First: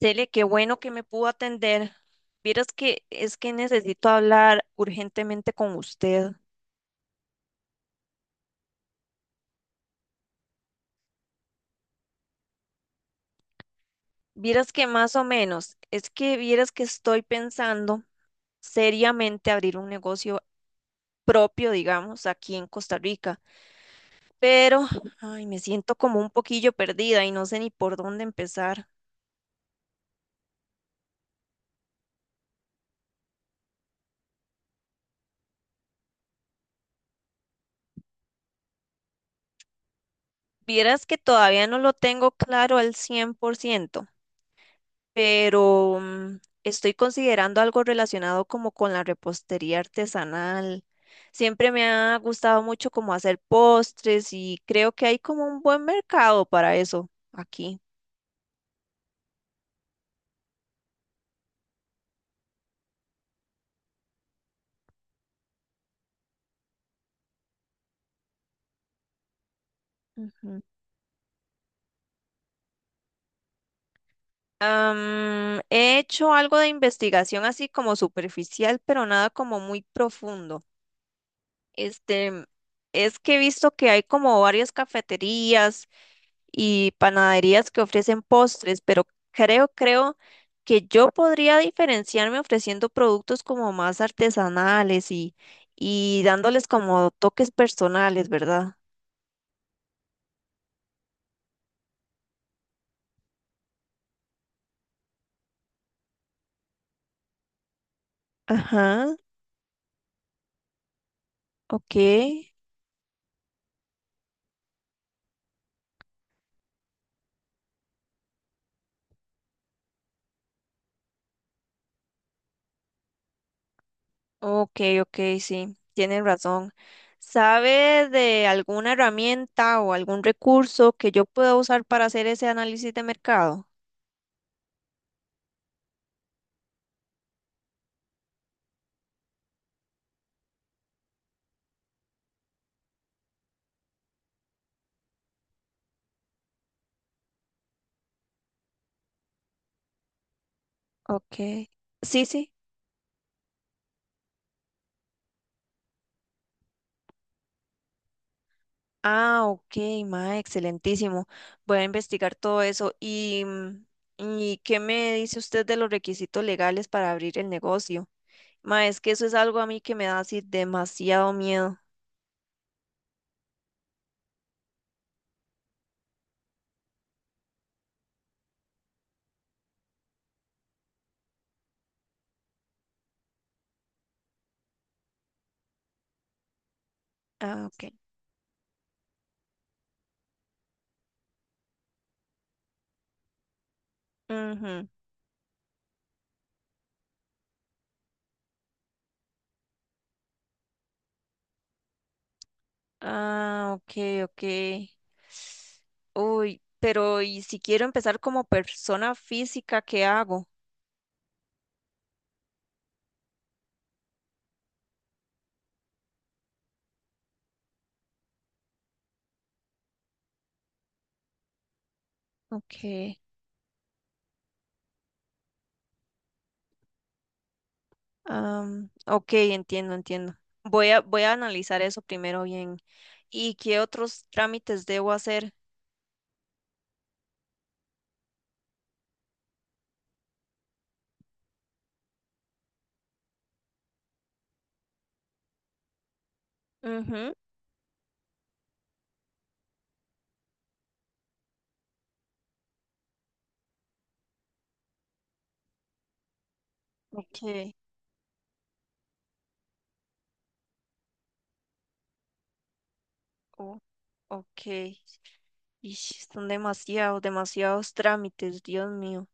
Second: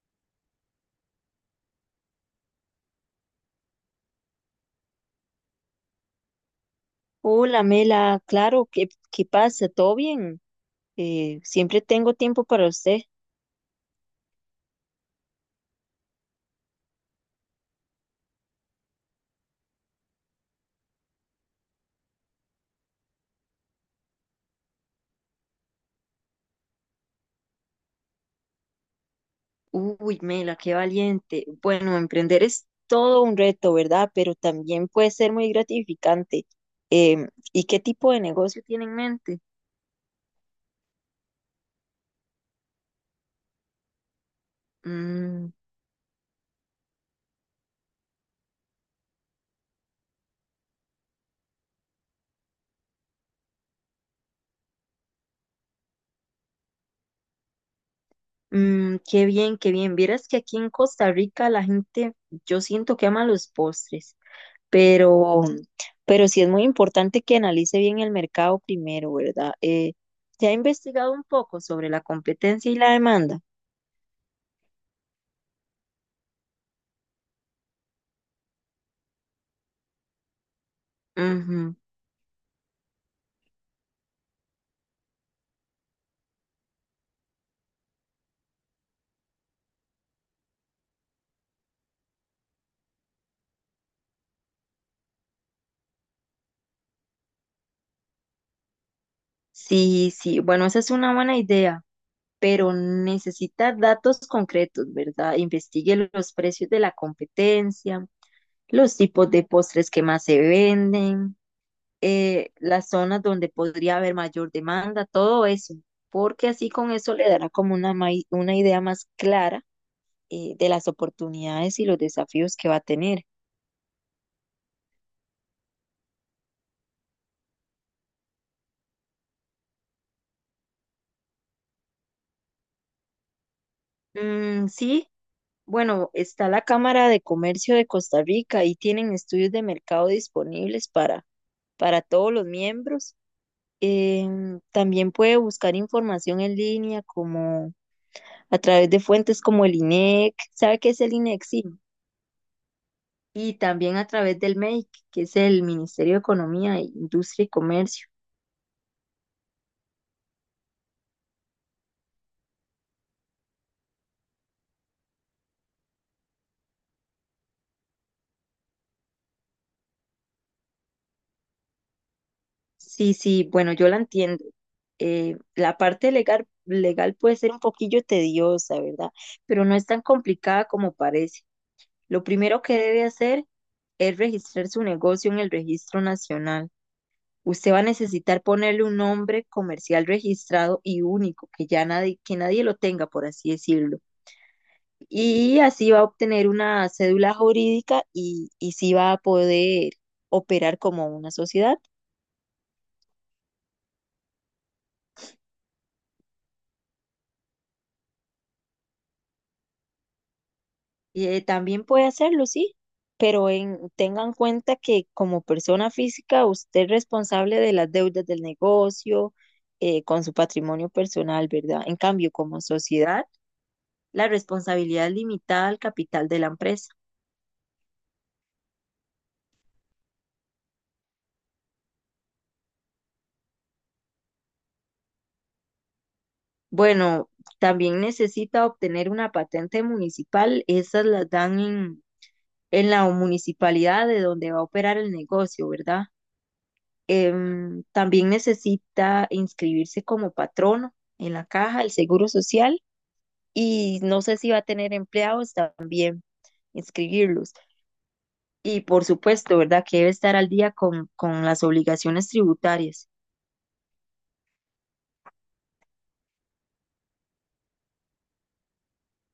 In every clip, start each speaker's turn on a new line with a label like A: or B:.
A: Cele, qué bueno que me pudo atender. Vieras que es que necesito hablar urgentemente con usted.
B: Hola, Mela, claro, ¿qué, qué pasa? ¿Todo bien? Siempre tengo tiempo para usted.
A: Vieras que más o menos, es que vieras que estoy pensando seriamente abrir un negocio propio, digamos, aquí en Costa Rica, pero ay, me siento como un poquillo perdida y no sé ni por dónde empezar.
B: Uy, Mela, qué valiente. Bueno, emprender es todo un reto, ¿verdad? Pero también puede ser muy gratificante. ¿Y qué tipo de negocio tiene en mente?
A: Vieras que todavía no lo tengo claro al 100%.
B: Mm,
A: Pero estoy considerando algo relacionado como con la repostería artesanal. Siempre me ha gustado mucho como hacer postres y creo que hay como un buen mercado para eso aquí.
B: qué bien, qué bien. Vieras que aquí en Costa Rica la gente, yo siento que ama los postres, pero, pero sí es muy importante que analice bien el mercado primero, ¿verdad? ¿Se ha
A: Ujú.
B: investigado un poco sobre la competencia y la demanda?
A: He hecho algo de investigación así como superficial, pero nada como muy profundo.
B: Ujú.
A: Este, es que he visto que hay como varias cafeterías y panaderías que ofrecen postres, pero creo que yo podría diferenciarme ofreciendo productos como más artesanales y dándoles como toques personales, ¿verdad?
B: Sí, sí, bueno, esa es una buena idea, pero necesita datos concretos, ¿verdad? Investigue los precios de la competencia, los
A: Ajá,
B: tipos de postres que más se venden,
A: ok,
B: las zonas donde podría haber mayor demanda, todo eso, porque así con eso le dará como una, una idea más clara de las oportunidades y los desafíos que va a tener.
A: ok, ok, sí, tienen razón. ¿Sabe de alguna herramienta o algún recurso que yo pueda usar para hacer ese análisis de mercado?
B: Mm, sí, bueno, está la Cámara de Comercio de Costa Rica y tienen estudios de mercado disponibles para todos los miembros. También puede buscar información en línea como a través de fuentes como el INEC. ¿Sabe qué es el INEC? Sí.
A: Ok, sí, sí.
B: Y también a través del MEIC, que es el Ministerio de Economía, Industria y Comercio.
A: Ah, ok, ma, excelentísimo. Voy a investigar todo eso. ¿Y qué me dice usted de los requisitos legales para abrir el negocio? Ma, es que eso es algo a mí que me da así demasiado miedo.
B: Sí, sí, bueno, yo la entiendo. La parte legal puede ser un poquillo tediosa, ¿verdad? Pero no es tan complicada como parece. Lo primero que debe hacer es registrar su negocio en el Registro Nacional.
A: Ah,
B: Usted va a
A: ok.
B: necesitar ponerle un nombre comercial registrado y único, que nadie lo tenga, por así decirlo.
A: Ujú.
B: Y así va a obtener una cédula jurídica y sí va a poder operar como una sociedad.
A: Ah, ok, ok. Uy, pero ¿y si quiero empezar como persona física, qué hago?
B: También puede hacerlo, sí, pero tenga en cuenta que como persona física usted es responsable de las deudas del negocio, con su patrimonio personal, ¿verdad? En cambio, como
A: Ok.
B: sociedad, la responsabilidad es limitada al capital de la empresa.
A: Ok, entiendo, entiendo. Voy a analizar eso primero bien. ¿Y qué otros trámites debo hacer?
B: Bueno, también necesita obtener una patente municipal, esas las dan en la municipalidad de donde va a operar el negocio, ¿verdad?
A: Ujú.
B: También necesita inscribirse como patrono en la caja del Seguro Social y no sé si va a tener empleados, también
A: Ok,
B: inscribirlos. Y por supuesto, ¿verdad? Que debe estar al día con las obligaciones tributarias.
A: oh, ok. Y son demasiados, demasiados trámites, Dios mío.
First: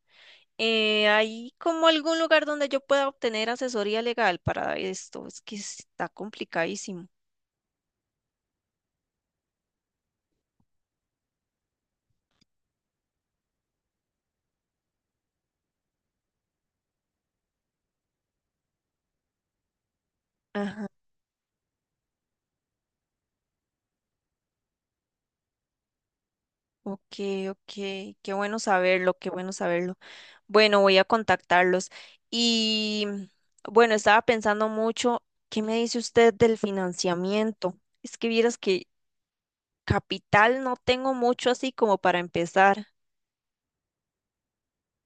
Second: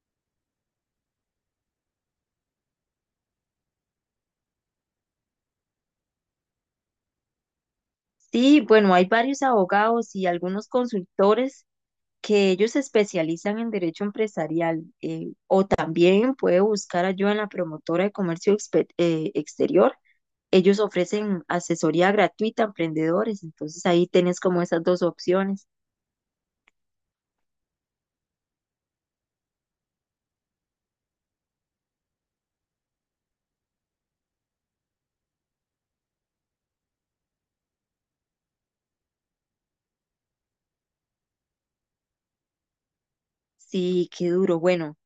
A: ¿Hay como algún lugar donde yo pueda obtener asesoría legal para esto? Es que está complicadísimo.
B: Sí, bueno, hay varios abogados y algunos consultores que ellos se especializan en derecho empresarial. También puede buscar ayuda en la Promotora de Comercio Exterior. Ellos
A: Ajá,
B: ofrecen asesoría gratuita a emprendedores, entonces ahí tenés como esas dos opciones.
A: ok, ok. Qué bueno saberlo, qué bueno saberlo. Bueno, voy a contactarlos. Y bueno, estaba pensando mucho. ¿Qué me dice usted del financiamiento? Es que vieras que capital no tengo mucho así como para empezar.
B: Sí, qué duro. Bueno,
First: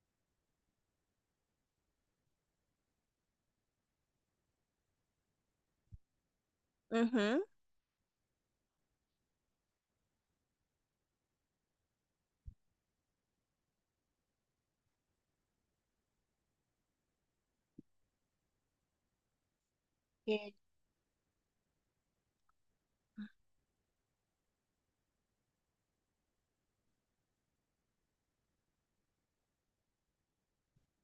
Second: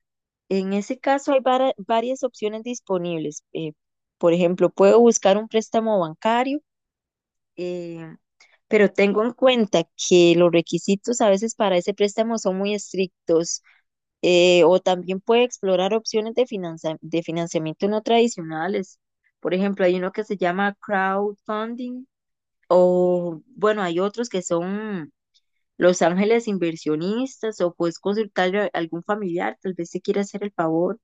B: en ese caso hay varias opciones disponibles. Por ejemplo, puedo buscar un préstamo bancario,
A: Ujú.
B: eh, pero tengo en cuenta que los requisitos a veces para ese préstamo son muy estrictos. O también puede explorar opciones de de financiamiento no tradicionales. Por ejemplo, hay uno que se
A: Eh,
B: llama crowdfunding. O bueno, hay otros que son los ángeles inversionistas, o puedes consultarle a algún familiar, tal vez se quiera hacer el favor.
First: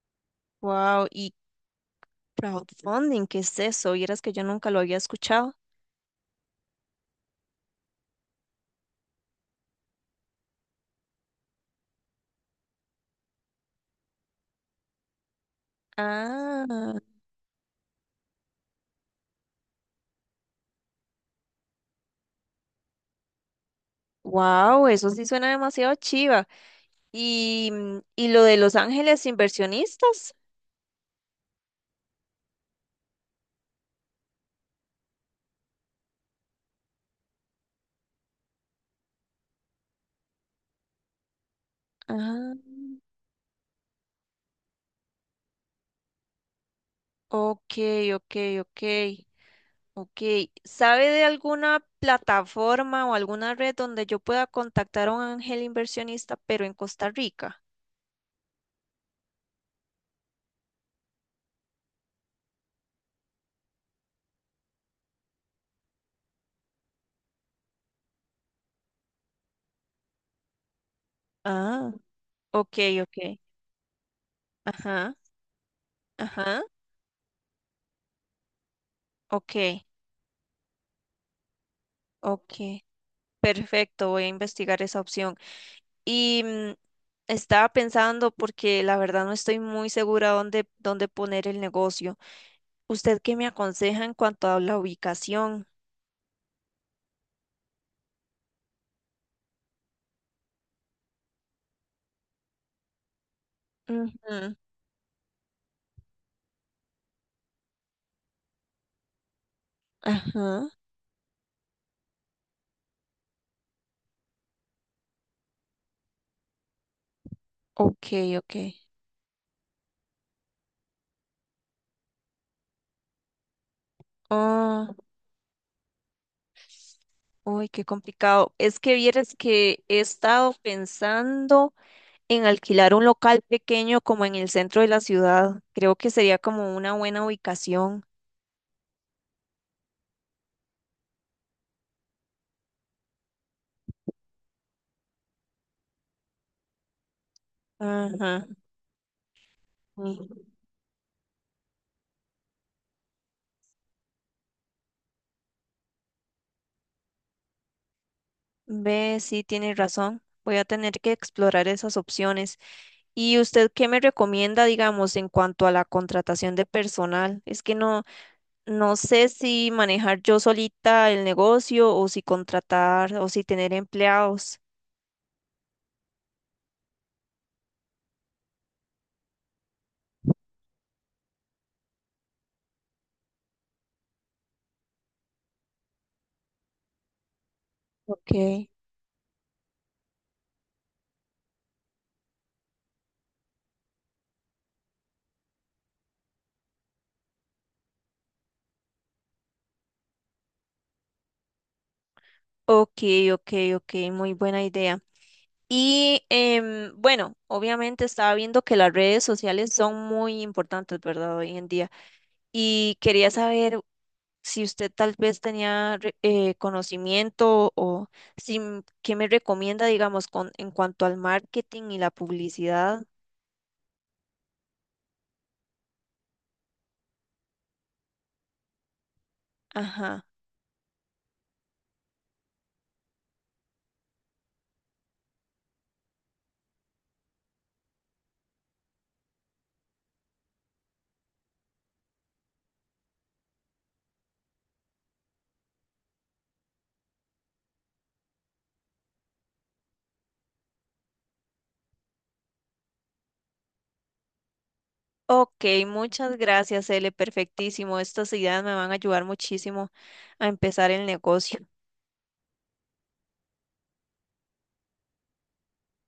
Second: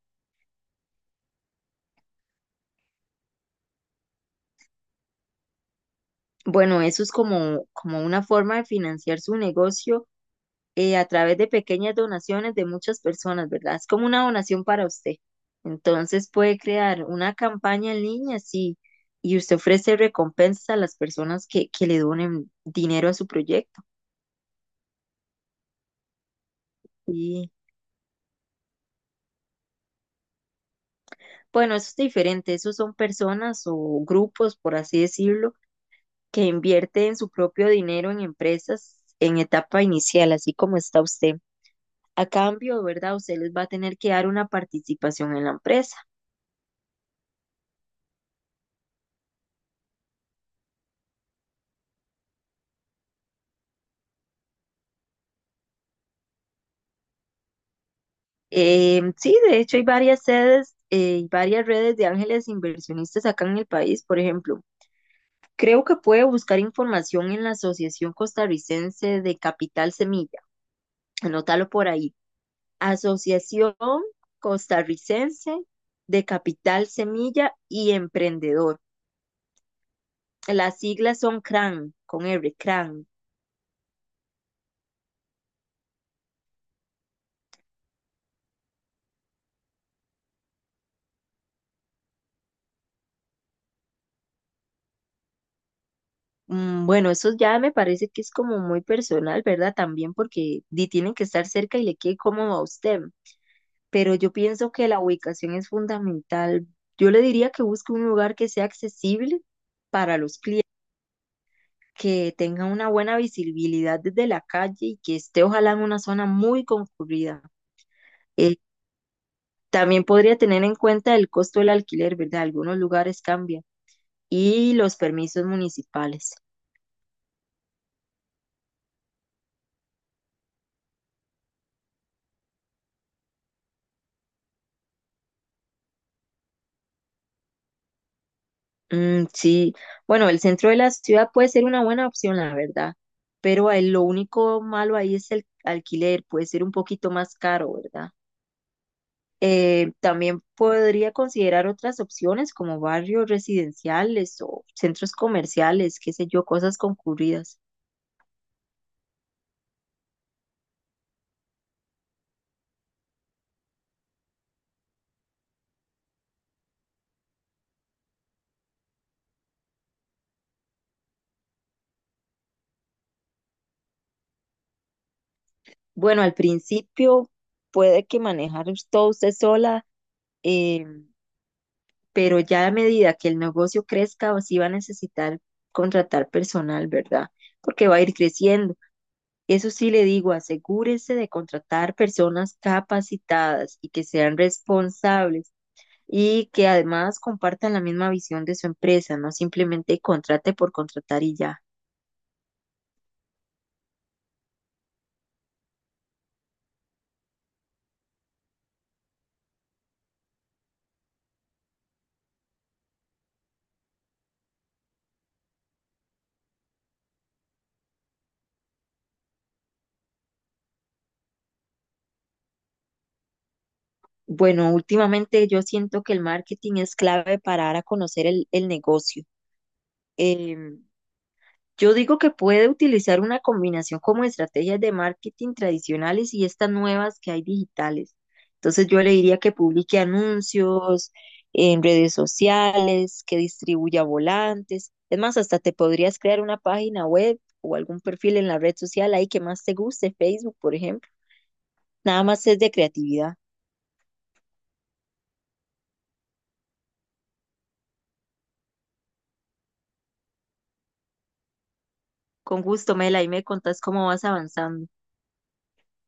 A: Wow, y crowdfunding, ¿qué es eso? Vieras que yo nunca lo había escuchado.
B: Bueno, eso es como una forma de financiar su negocio a través de pequeñas donaciones de muchas personas, ¿verdad? Es como una donación para usted. Entonces puede
A: Ah,
B: crear una campaña en línea, sí, y usted ofrece recompensas a las personas que le donen dinero a su proyecto.
A: wow, eso sí suena demasiado chiva. Y, y lo de Los Ángeles Inversionistas.
B: Bueno, eso es diferente. Esos son personas o grupos, por así decirlo, que invierten su propio dinero en empresas en etapa inicial, así como está usted. A
A: Ah,
B: cambio, ¿verdad? Usted les va a tener que dar una participación en la empresa.
A: ok, ok, ok, ok. ¿Sabe de alguna plataforma o alguna red donde yo pueda contactar a un ángel inversionista, pero en Costa Rica?
B: Sí, de hecho hay varias sedes y varias redes de ángeles inversionistas acá en el país, por ejemplo. Creo que puede buscar información en la Asociación Costarricense de Capital Semilla. Anótalo por
A: Ah,
B: ahí.
A: ok, ok.
B: Asociación
A: Ajá.
B: Costarricense de
A: Ajá,
B: Capital Semilla y Emprendedor.
A: ok,
B: Las siglas son CRAN, con R,
A: ok,
B: CRAN.
A: perfecto, voy a investigar esa opción. Y estaba pensando, porque la verdad no estoy muy segura dónde poner el negocio. ¿Usted qué me aconseja en cuanto a la ubicación?
B: Mm, bueno, eso ya me parece que es como muy personal, ¿verdad? También porque di, tienen que estar cerca y le quede cómodo a usted. Pero yo
A: Ujú,
B: pienso que la ubicación es fundamental. Yo le diría que busque un lugar que sea accesible para los clientes,
A: ajá,
B: que tenga una buena visibilidad desde la calle y que esté ojalá en una zona muy concurrida.
A: ok, ok.
B: También podría tener en cuenta el costo del alquiler, ¿verdad? Algunos lugares cambian. Y
A: Ah,
B: los permisos municipales.
A: uy, qué complicado. Es que vieras que he estado pensando en alquilar un local pequeño como en el centro de la ciudad. Creo que sería como una buena ubicación.
B: Mm, sí, bueno, el centro de la ciudad puede ser una buena opción, la verdad. Pero ahí lo único malo ahí es el alquiler, puede ser un poquito más caro, ¿verdad?
A: Ajá.
B: También podría considerar otras opciones como barrios residenciales o centros comerciales, qué sé yo, cosas concurridas.
A: Ve, sí, tiene razón. Voy a tener que explorar esas opciones. ¿Y usted qué me recomienda, digamos, en cuanto a la contratación de personal? Es que no, no sé si manejar yo solita el negocio o si contratar o si tener empleados.
B: Bueno, al principio puede que manejar todo usted sola, eh, pero ya a medida que el negocio crezca, sí va a necesitar contratar personal, ¿verdad? Porque va a ir
A: Ok.
B: creciendo. Eso sí le digo, asegúrese de contratar personas capacitadas y que sean responsables y que además compartan la misma visión de su empresa, no simplemente contrate por contratar y ya.
A: Ok, ok, ok, muy buena idea. Y bueno, obviamente estaba viendo que las redes sociales son muy importantes, ¿verdad? Hoy en día. Y quería saber si usted tal vez tenía conocimiento o si, m- qué me recomienda, digamos, en cuanto al marketing y la publicidad.
B: Bueno, últimamente yo siento que el marketing es clave para dar a conocer el negocio.
A: Ajá.
B: Em, Yo digo que puede utilizar una combinación como estrategias de marketing tradicionales y estas nuevas que hay digitales. Entonces yo le diría que publique anuncios en redes sociales, que distribuya volantes. Es más, hasta te podrías crear una página web o algún perfil en la red social ahí que más te guste, Facebook, por ejemplo. Nada más es de creatividad.
A: Ok, muchas gracias, ele perfectísimo. Estas ideas me van a ayudar muchísimo a empezar el negocio.
B: Con gusto, Mela, y me contás cómo vas avanzando.